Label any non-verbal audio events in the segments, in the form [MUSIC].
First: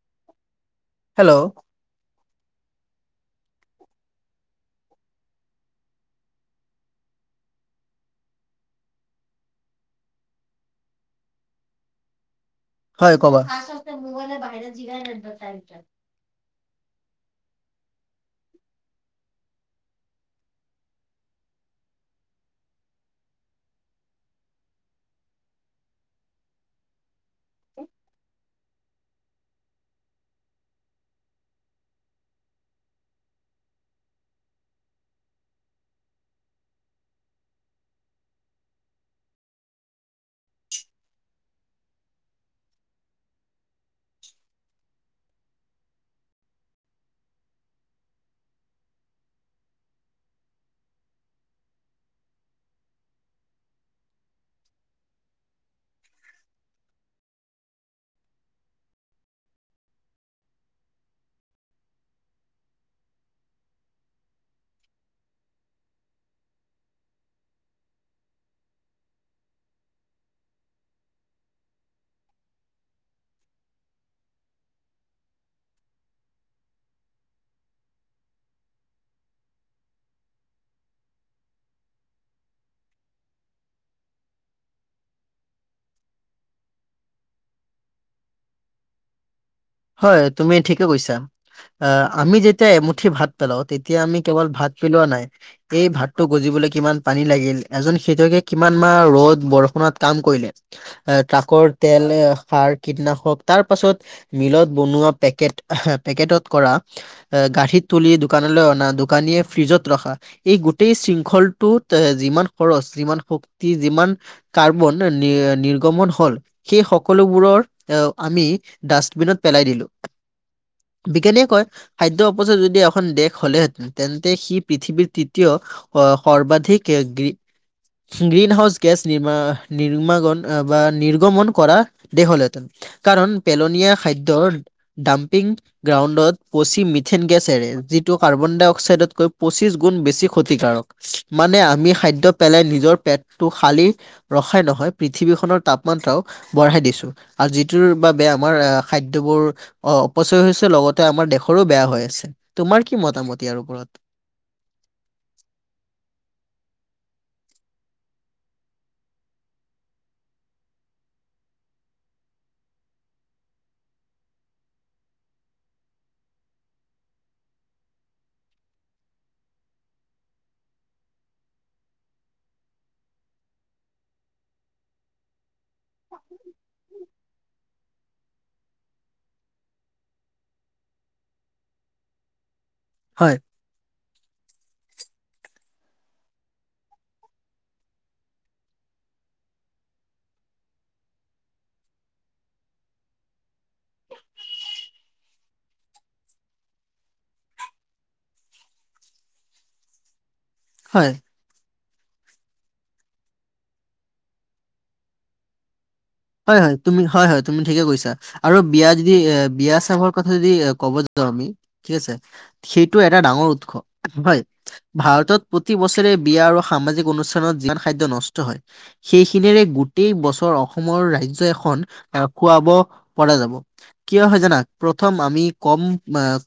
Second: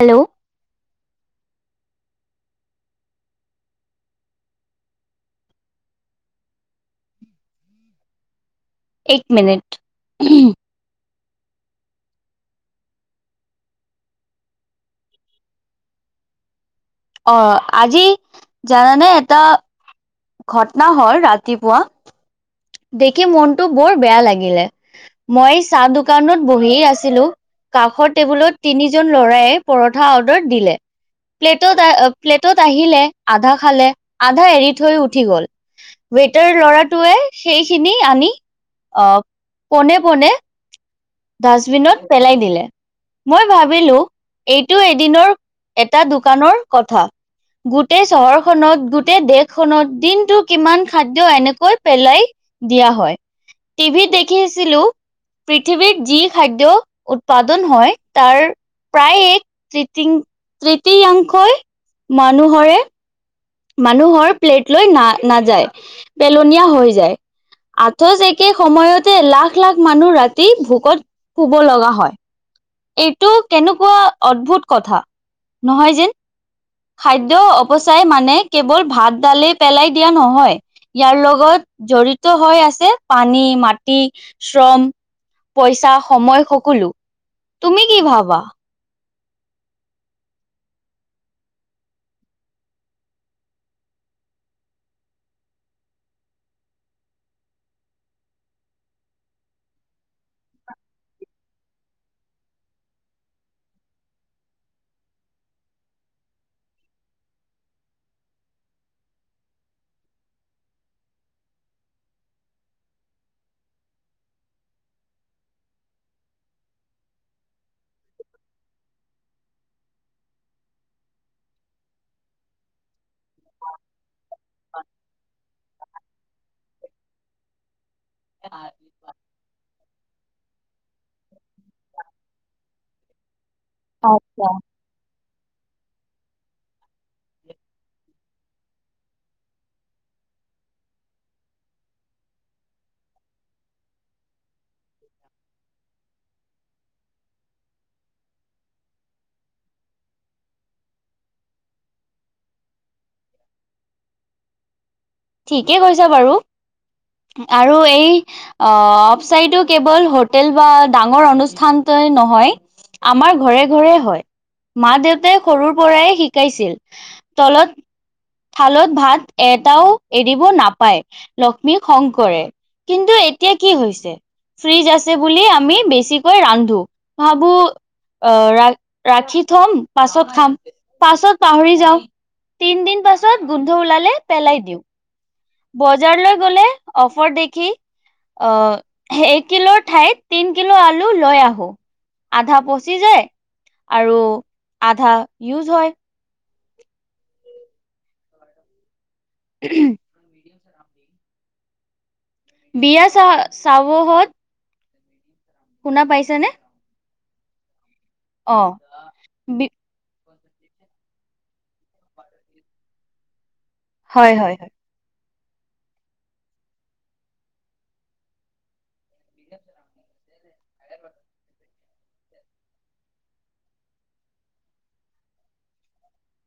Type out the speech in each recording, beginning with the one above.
Hello hello. এক minute হয় কবা অ', আজি জানানে এটা ঘটনা হল ৰাতিপুৱা দেখি মনটো বৰ বেয়া লাগিলে। মই চাহ দোকানত বহি আছিলোঁ কাষৰ টেবুলত তিনিজন ল'ৰাইয়ে পৰঠা অৰ্ডাৰ দিলে। প্লেটত আহ প্লেটত আহিলে আধা খালে আধা এৰি থৈ উঠি গ'ল। ৱেইটাৰ ল'ৰাটোৱে সেইখিনি আনি আহ পোনে পোনে ডাষ্টবিনত পেলাই দিলে। মই ভাবিলোঁ এইটো এদিনৰ এটা দোকানৰ প্ৰথা। গোটেই চহৰখনত গোটেই দেশখনত দিনটো কিমান খাদ্য এনেকৈ পেলাই দিয়া হয়, টিভিত দেখি আছিলোঁ পৃথিৱীত যি খাদ্য উৎপাদন হয় তাৰ প্ৰায় এক তং তৃতীতয়াংশই মানুহৰে মানুহৰ প্লেট লৈ না নাযায় পেলনীয়া হৈ যায়। আকৌচ একে সময়তে লাখ লাখ মানুহ ৰাতি ভোকত শুব লগা হয়। এইটো কেনেকুৱা অদ্ভুত কথা নহয় যেন। খাদ্য অপচয় মানে কেৱল ভাত ডালয়ে পেলাই দিয়া নহয়। ইয়াৰ লগত জড়িত হৈ আছে পানী, মাটি, শ্ৰম। পইচা সময় সকলো। তুমি কি ভাবা? হয়, তুমি ঠিকে কৈছা। আহ আমি যেতিয়া এমুঠি ভাত পেলাও তেতিয়া আমি কেৱল ভাত পেলোৱা নাই। এই ভাতটো গজিবলৈ কিমান পানী লাগিল এজন খেতিয়কে কিমান মাহ ৰ'দ বৰষুণত কাম কৰিলে এ ট্ৰাকৰ তেল, সাৰ কীটনাশক তাৰপাছত মিলত বনোৱা পেকেট পেকেটত কৰা গাড়ীত তুলি দোকানলৈ অনা দোকানীয়ে ফ্ৰিজত ৰখা। এই গোটেই শৃংখলটোত এ যিমান খৰচ যিমান শক্তি যিমান কাৰ্বন নিৰ্গমন হ'ল সেই সকলোবোৰৰ আমি ডাষ্টবিনত পেলাই দিলোঁ। বিজ্ঞানীয়ে কয় খাদ্য অপচয় যদি এখন দেশ- হ'লেহেতেন তেন্তে সি পৃথিৱীৰ তৃতীয় সৰ্বাধিক গ্ৰী- গ্ৰীন হাউচ- গেছ নিমা নিৰ্মাগন বা নিৰ্গমন কৰা দেশ হ'ল হেঁতেন। কাৰণ পেলনীয়া খাদ্যৰ ডাম্পিং- গ্ৰাউণ্ডত পচি মিথেন গেছ এৰে যিটো কাৰ্বন ডাই অক্সাইডতকৈ পঁচিছ গুণ বেছি ক্ষতিকাৰক। মানে আমি খাদ্য পেলাই নিজৰ পেটটো খালি- ৰখাই নহয় পৃথিৱীখনৰ তাপমাত্ৰাও বঢ়াই দিছো আৰু যিটোৰ বাবে আমাৰ আহ- খাদ্যবোৰ অপচয় হৈছে লগতে আমাৰ দেশৰো বেয়া হৈ আছে। তোমাৰ কি মতামত ইয়াৰ ওপৰত? ঠিকেই কৈছা বাৰু আৰু এই- আহ অফচাইদটো কেৱল হোটেল বা ডাঙৰ অনুষ্ঠানটোয়ে নহয়- আমাৰ ঘৰে ঘৰে হয়। মা -দেউতাই সৰুৰ পৰাই শিকাইছিল। তলত থালত ভাত এটাও- এৰিব নাপায় লক্ষ্মী খং কৰে। কিন্তু এতিয়া কি হৈছে? ফ্ৰিজ আছে বুলি আমি বেছিকৈ ৰান্ধো। ভাবো- আহ ৰা ৰাখি থম পাছত খাম, পাছত পাহৰি যাওঁ। তিন দিন হয় পাছত গোন্ধ ওলালে পেলাই দিওঁ। বজাৰলৈ গলে অফাৰ দেখি- আহ এক কিলোৰ ঠাইত তিন কিলো আলু লৈ আহো। আধা পচি যায় আৰু আধা ইউজ হয়। উম। হয়। বিয়া চাহ চাবহত - শুনা পাইছানে? হয় তুমি হয়, তুমি ঠিকে কৈছা আৰু অ বিয়া যদি এই বি বিয়া- কথাটো যদি ক'ব যাওঁ আমি ঠিক আছে সেইটো এটা ডাঙৰ উৎস হয়। ভাৰতত প্ৰতি বছৰে বিয়া আৰু সামাজিক অনুষ্ঠানত যিমান খাদ্য নষ্ট হয়- সেইখিনিৰে গোটেই বছৰ অসমৰ ৰাজ্য এখন আহ খুৱাব পৰা যাব। কিয় হয় জানা, প্ৰথম আমি কম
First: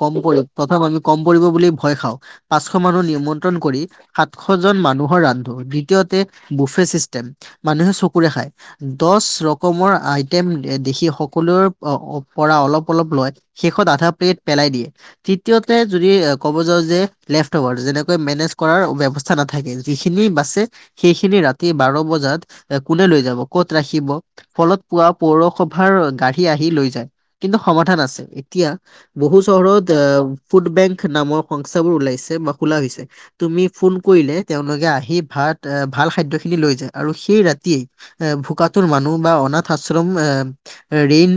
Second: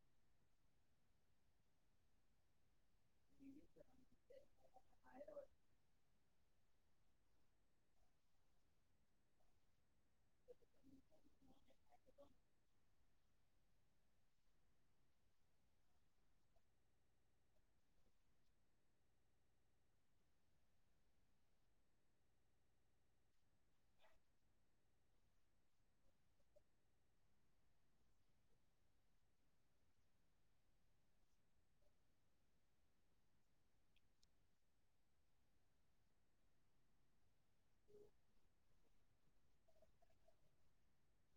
কম পৰি প্ৰথম আমি কম পৰিব বুলি ভয় খাওঁ। পাঁচশ মানুহ নিমন্ত্ৰণ কৰি- সাতশ জন মানুহৰ ৰান্ধো। দ্বিতীয়তে বুফে ছিষ্টেম, মানুহে চকুৰে খায়। দহ ৰকমৰ আইটেম দেখি সকলোৰে পৰা অলপ অলপ লয়- শেষত আধা প্লেট পেলাই দিয়ে। তৃতীয়তে যদি এই ক'ব যাওঁ যে লেফট অভাৰ। যেনেকৈ মেনেজ কৰা ব্যৱস্থা। নাথাকে। যিখিনি বাছে সেইখিনি ৰাতি বাৰ বজাত কোনে লৈ যাব, ক'ত- ৰাখিব, ফলত পুৱা পৌৰসভাৰ গাড়ী আহি লৈ যায়। কিন্তু সমাধান আছে। এতিয়া- বহু চহৰত ফুড বেংক নামৰ সংস্থা বোৰ ওলাইছে বা খোলা হৈছে। তুমি ফোন কৰিলে তেওঁলোকে আহি ভাত ভাল খাদ্যখিনি লৈ যায় আৰু সেই ৰাতিয়ে- এ ভোকাতুৰ মানুহ বা অনাথ আশ্ৰম আহ- ঋণ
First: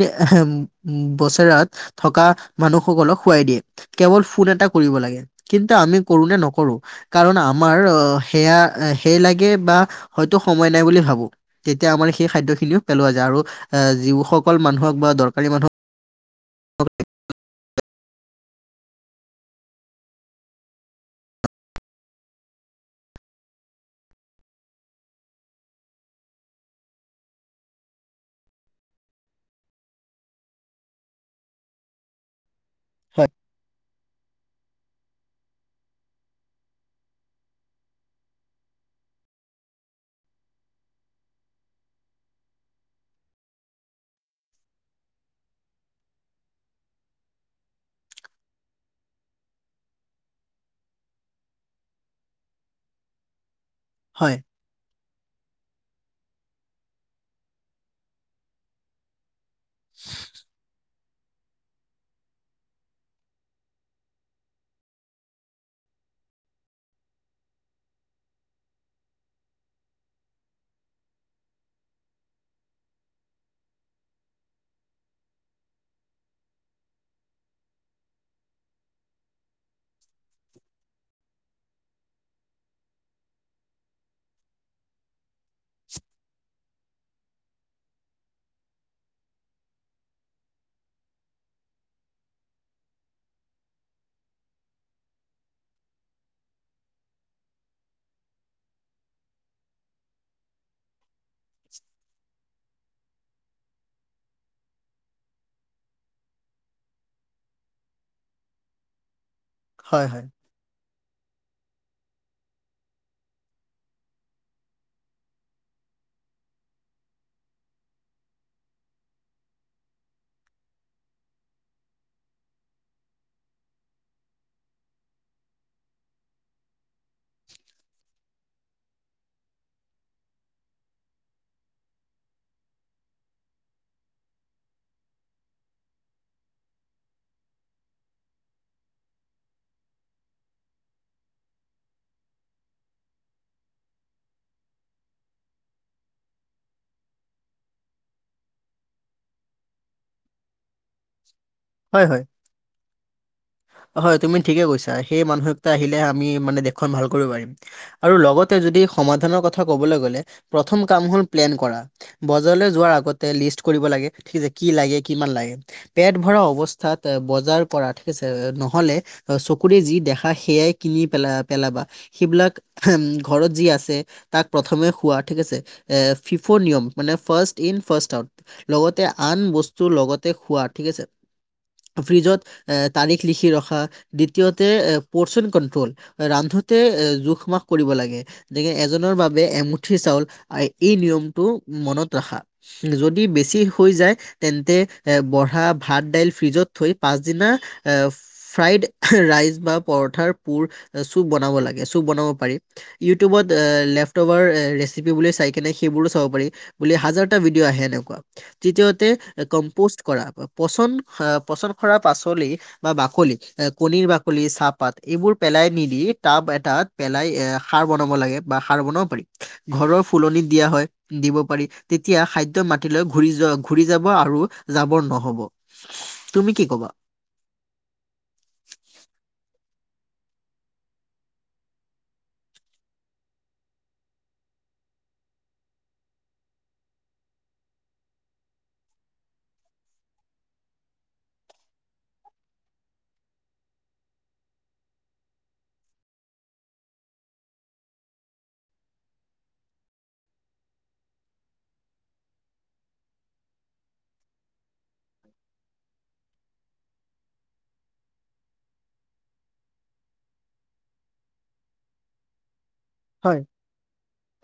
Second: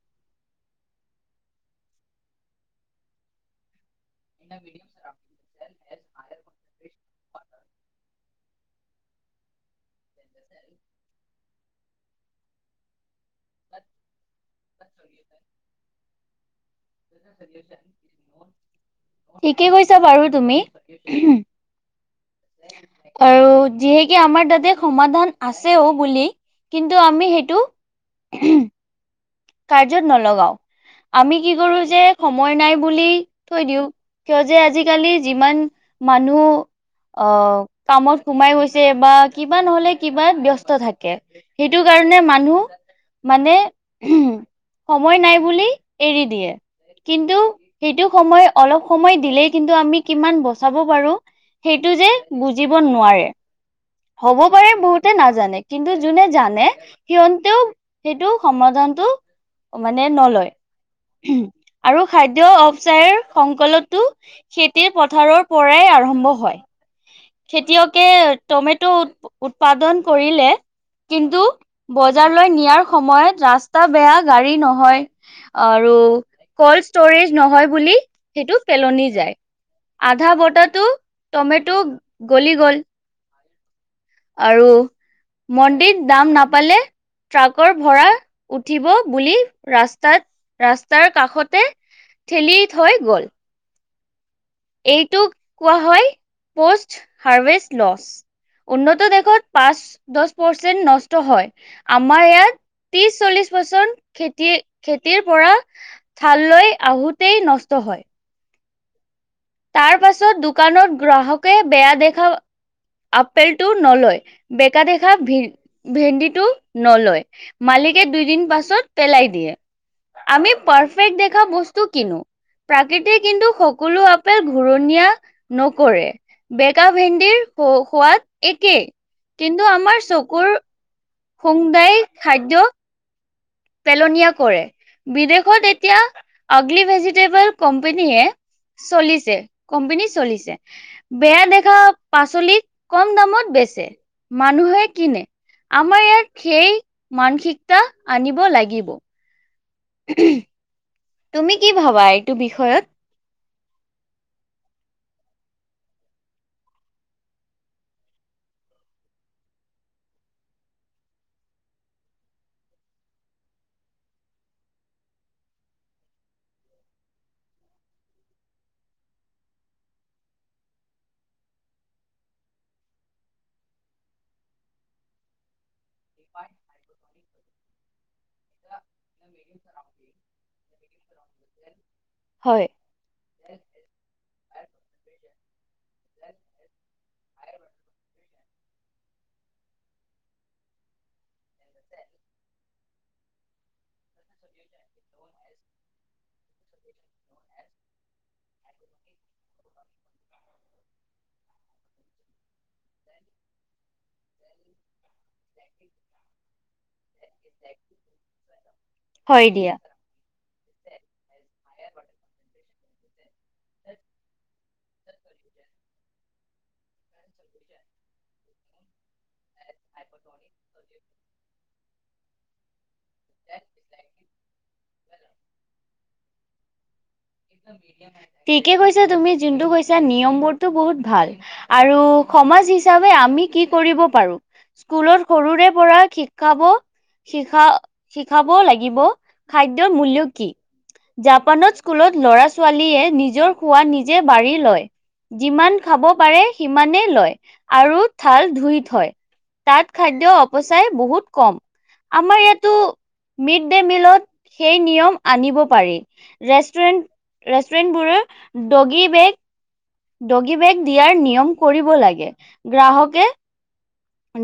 বছৰত থকা মানুহসকলক খোৱাই দিয়ে। কেৱল ফোন এটা কৰিব লাগে। কিন্তু আমি কৰো নে নকৰো, কাৰণ আমাৰ সেয়া সেই লাগে বা- হয়তো সময় নাই বুলি ভাবো। তেতিয়া আমাৰ সেই খাদ্য খিনিও পেলোৱা যায়, আৰু আহ যিসকল মানুহক বা দৰকাৰী মানুহক। [INAUDIBLE] ঠিকে কৈছা, বাৰু তুমি। [UNINTELLIGIBLE] আৰু যিহেকে আমাৰ তাতে সমাধান আছেও বুলি কিন্তু আমি সেইটো কাৰ্যত নলগাও, আমি কি কৰো যে সময় নাই। বুলি হয় থৈ দিওঁ, কিয় যে আজিকালি যিমান মানুহ অ' কামত সোমাই গৈছে বা কিবা নহলে কিবাত ব্যস্ত থাকে। সেইটো কাৰণে মানুহ, মানে সময় নাই বুলি এৰি দিয়ে। কিন্তু সেইটো সময় অলপ সময় দিলেই কিন্তু আমি কিমান বচাব পাৰো। সেইটো যে বুজিব নোৱাৰে। হব পাৰে বহুতে নাজানে। কিন্তু যোনে জানে সিহতেও সেইটো সমাধান টো মানে নলয়। আৰু খাদ্য অৱ চায়ৰ সংকলতো খেতি-পথাৰৰ পৰাই আৰম্ভ হয়। খেতিয়কে টমেট' উৎপাদন কৰিলে। কিন্তু বজাৰলৈ নিয়াৰ সময়ত ৰাস্তা বেয়া গাড়ী নহয়। আৰু কল্ড ষ্টৰেজ নহয় বুলি সেইটো পেলনি যায়। আধা বতাটো টমেটো' গলি গ'ল। আৰু মন্দিৰত দাম নাপালে। ট্ৰাকৰ ভৰা উঠিব বুলি, ৰাস্তাত ৰাস্তাৰ কাষতে ঠেলি থৈ গ'ল। এইটোক কোৱা হয় পষ্ট হাৰ্ভেষ্ট লচ। উন্নত দেশত পাঁচ-দহ পাৰ্চেন্ত নষ্ট হয়, আমাৰ ইয়াত ত্ৰিশ-চল্লিশ পাৰ্চেন্ট খেতি খেতিৰ পৰা ধান লৈ আহোঁতেই নষ্ট হয়। তাৰ হয় হয় হয় পাছত দোকানত গ্ৰাহকে বেয়া দেখা। আপেলটো নলয়, বেকা দেখা ভিৰ। ভেন্দিটো নলয়, মালিকে দুইদিন পাছত পেলায় দিয়ে। আমি পাৰফেক্ট দেখা বস্তু কিনো, প্ৰাকৃতি কিন্তু সকলো ঘূৰণীয়া নকৰে, বেকা ভেন্দিৰ সোৱাদ একেই। কিন্তু আমাৰ চকুৰ হোমদায়ী খাদ্য। পেলনীয়া কৰে, বিদেশত এতিয়া আগলি ভেজিটেবল কম্পেনীয়ে চলিছে, কম্পেনী চলিছে। বেয়া দেখা পাচলি কম দামত বেচে, মানুহে কিনে। আমাৰ ইয়াত সেই মানসিকতা আনিব লাগিব। তুমি কি ভাবা হয় হয় এইটো বিষয়ত? হয়, তুমি ঠিকে কৈছা। সেই মানসিকটা আহিলে আমি মানে দেশখন ভাল কৰিব পাৰিম। আৰু লগতে যদি সমাধানৰ কথা কবলৈ গ'লে প্ৰথম কাম হ'ল প্লেন কৰা। বজাৰলৈ যোৱাৰ আগতে লিষ্ট কৰিব লাগে, কি লাগে, কিমান লাগে। পেট ভৰা অৱস্থাত বজাৰ কৰা থিক আছে। নহলে চকুৰে যি দেখা সেয়াই কিনি পেলা পেলাবা। সেইবিলাক উমঁ' ঘৰত যি আছে তাক প্ৰথমে খোৱা ঠিক আছে। ফিফ' নিয়ম মানে ফাৰ্ষ্ট ইন ফাৰ্ষ্ট আউট, লগতে আন বস্তুৰ লগতে খোৱাত। ফ্ৰিজত হয়? এ তাৰিখ লিখি ৰখা, দ্বিতীয়তে পৰ্চন কণ্ট্ৰল। ৰান্ধোতে এ জোখ মাখ কৰিব লাগে! গতিকে এজনৰ বাবে এমুঠি চাউল এই নিয়মটো মনত ৰাখা। যদি বেছি হৈ যায় তেন্তে এ ব হা ভাত দাইল ফ্ৰিজত থৈ পাচদিনা ফ্ৰাইড ৰাইচ বা পৰঠাৰ পুৰ চুপ বনাব লাগে, চুপ বনাব পাৰি। ইউটিউবত লেফটবাৰ ৰেচিপি বুলি চাই কিনে সেইবোৰো চাব পাৰি। বুলি হাজাৰটা ভিডিঅ' আহে এনেকুৱা। তৃতীয়তে হয় দিয়া। কম্পজ কৰা, পচন-পচন কৰা পাচলি বা বাকলি কণীৰ বাকলি চাপ পাত এইবোৰ পেলাই নিদি টাব এটাত পেলাই এ সাৰ বনাব লাগে বা সাৰ বনাব পাৰি। ঘৰৰ ফুলনিত দিয়া হয়। দিব পাৰি, তেতিয়া খাদ্য মাতি লৈ ঘুৰি যোৱা, ঘুৰি যাব আৰু জাবৰ ন হব, তুমি কি কবা? ঠিকে কৈছা তুমি যোনটো কৈছা, নিয়ম বোৰতো বহুত ভাল। আৰু সমাজ হিচাপে আমি কি কৰিব পাৰো? স্কলত সৰুৰে পৰা শিকাব- শিখা, শিকাব লাগিব খাদ্যৰ মূল্য কি। জাপানত স্কুলত লৰা-ছোৱালীয়ে নিজৰ খোৱা নিজে বাঢ়ী লয়। যিমান খাব পাৰে সিমানেই লয় আৰু থাল ধুই থয়। তাত খাদ্যৰ অপচয় বহুত কম। আমাৰ ইয়াতো- মিড ডে মিলত সেই নিয়ম আনিব পাৰি। ৰেষ্টুৰেণ্ট ৰেষ্টুৰেণ্টবোৰৰ ডগী বেগ- ডগী বেগ দিয়াৰ নিয়ম কৰিব লাগে। গ্ৰাহক- হয়।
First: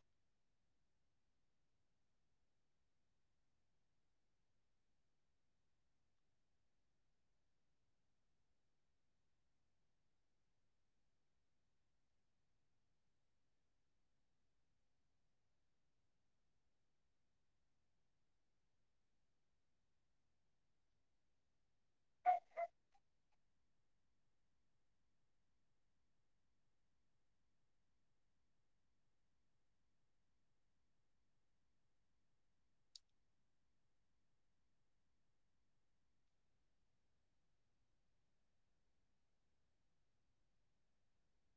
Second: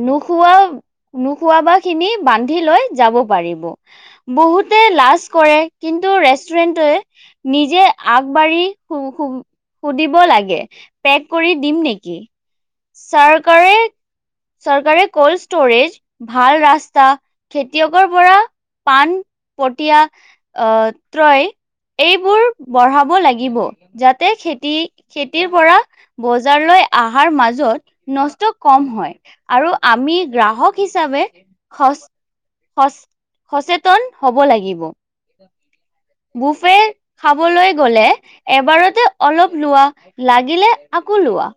নোখোৱা, নোখোৱাবা খিনি বান্ধি লৈ যাব পাৰিব। বহুতে লাজ কৰে কিন্তু ৰেষ্টুৰেণ্টোৱে- নিজে আগবাঢ়ি- সুধিব লাগে পেক কৰি দিম নেকি, চৰকাৰে- চৰকাৰে ক'ল্ড ষ্ট'ৰেজ- ভাল ৰাস্তা, খেতিয়কৰ পৰা পাণ পঠীয়া- অঁহ' ত্ৰয় এইবোৰ বঢ়াব লাগিব যাতে খেতি-খেতিৰ পৰা- বজাৰলৈ অহাৰ মাজত নষ্ট কম হয়। আৰু আমি গ্ৰাহক হিচাপে সচ সচ, সচেতন হ'ব লাগিব। বুফে খাবলৈ গ'লে এবাৰতে অলপ লোৱা, লাগিলে আকৌ লোৱা।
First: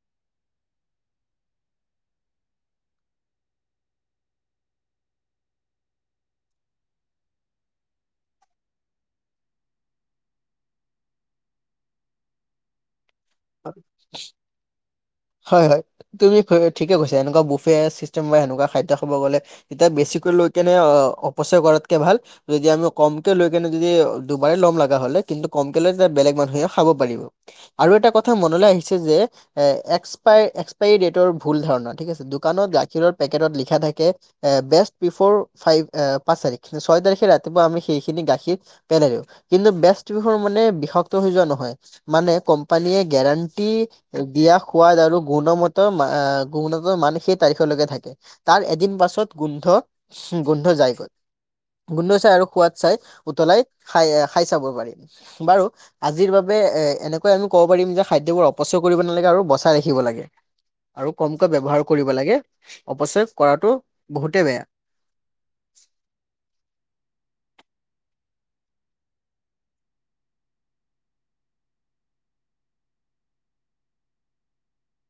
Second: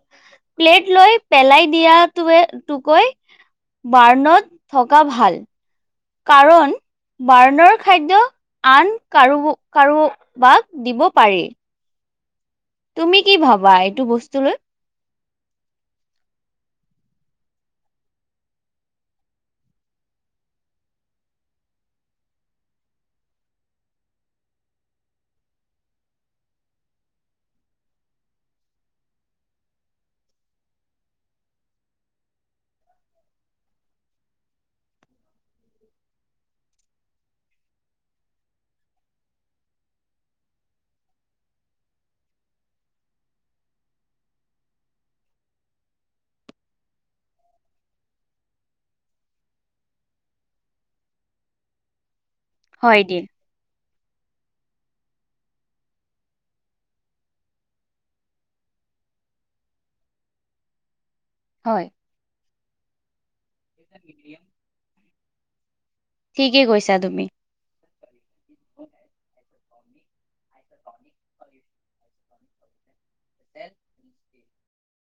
প্লেট লৈ পেলাই দিয়া তোয়ে টোকৈ বাৰ্ণত থকা ভাল। কাৰণ- বাৰ্ণৰ খাদ্য আন কাৰো-কাৰোবাক দিব পাৰি। তুমি কি ভাবা এইটো বস্তু লৈ? হয় হয়, তুমি ঠিকে কৈছা, এনেকুৱা বুফে চিষ্টেম বা সেনেকুৱা খাদ্য খাব গ'লে- এতিয়া বেছিকৈ লৈ কেনি অপচয় কৰাতকে ভাল যদি আমি কমকে লৈ কেনে যদি দুবাৰে ল'ম লগা হলে কিন্তু কমকে লৈ বেলেগ মানুহে খাব পাৰিব আৰু এটা কথা মনলৈ আহিছে যে এ এক্সপাই এক্সপায়ৰী ডেটৰ ভুল ধাৰণা ঠিক আছে দোকানত গাখীৰৰ পেকেটত লিখা থাকে বেষ্ট বিফৌৰ ফাইভ পাঁচ তাৰিখ ছয় তাৰিখে ৰাতিপুৱা আমি সেইখিনি গাখীৰ পেলাই দিও কিন্তু বেষ্ট বেফৌৰ মানে বিষাক্ত হৈ যোৱা নহয় মানে কোম্পানীয়ে গেৰাণ্টি দিয়া সোৱাদ আৰু গুণমত গুণতৰ মান সেই তাৰিখলৈকে থাকে তাৰ এদিন পাছত গোন্ধ গোন্ধ যাই গ'ল গোন্ধ চাই আৰু সোৱাদ চাই হয় দিয়া উতলাই খাই খাই চাব পাৰি। বাৰু আজিৰ বাবে এ এনেকৈ আমি ক'ব পাৰিম যে খাদ্যবোৰ অপচয় কৰিব নালাগে আৰু ব চাই ৰাখিব লাগে আৰু কমকৈ ব্যৱহাৰ হয় কৰিব লাগে অপচয় কৰাতটো বহুতে বেয়া ঠিকে কৈছা তুমি। হয় [INAUDIBLE] [INAUDIBLE] এ